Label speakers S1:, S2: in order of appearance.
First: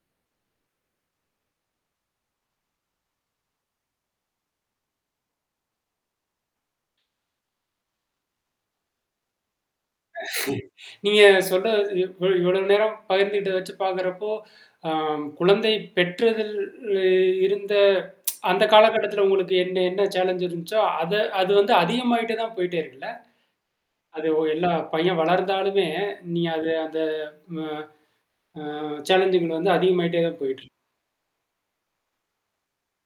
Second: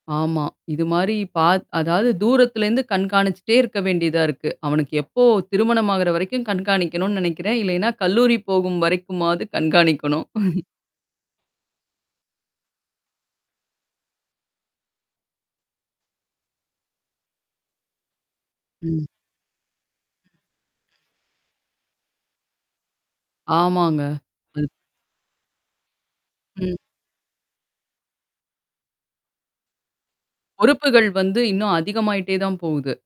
S1: ஆமா, இது மாரி பா அதாவது தூரத்திலிருந்து கண்காணிச்சிட்டே இருக்க வேண்டியதா இருக்கு. அவனுக்கு எப்போ திருமணம் ஆகிற வரைக்கும் கண்காணிக்கணும்னு நினைக்கிறேன். இல்லன்னா கல்லூரி போகும் வரைக்குமாவது கண்காணிக்கணும்.
S2: நீங்க சொல்ற இவ் இ இவ்வளவு நேரம் பகிர்ந்துகிட்டத வச்சு பார்க்கிறப்போ, அ குழந்தை பெற்றதில இ இருந்த அந்த
S1: ம்.
S2: காலகட்டத்துல உங்களுக்கு என்ன என்ன சேலன்ஜ் இருந்துச்சோ, அத அது வந்து அதிகமாயிட்டே தான் போய்ட்டே இருக்குல்ல?
S1: ஆமாங்க,
S2: அது ஒ
S1: ம்.
S2: எல்லாம் பையன் வளர்ந்தாலுமே, நீ அது
S1: ம்.
S2: அந்த அந்த அ அ சாலன்ஜிங் வந்து அதிகமாயிட்டே தான் போயிட்டுருக்கு.
S1: பொறுப்புகள் வந்து இன்னும் அதிகமாயிட்டே தான் போகுது.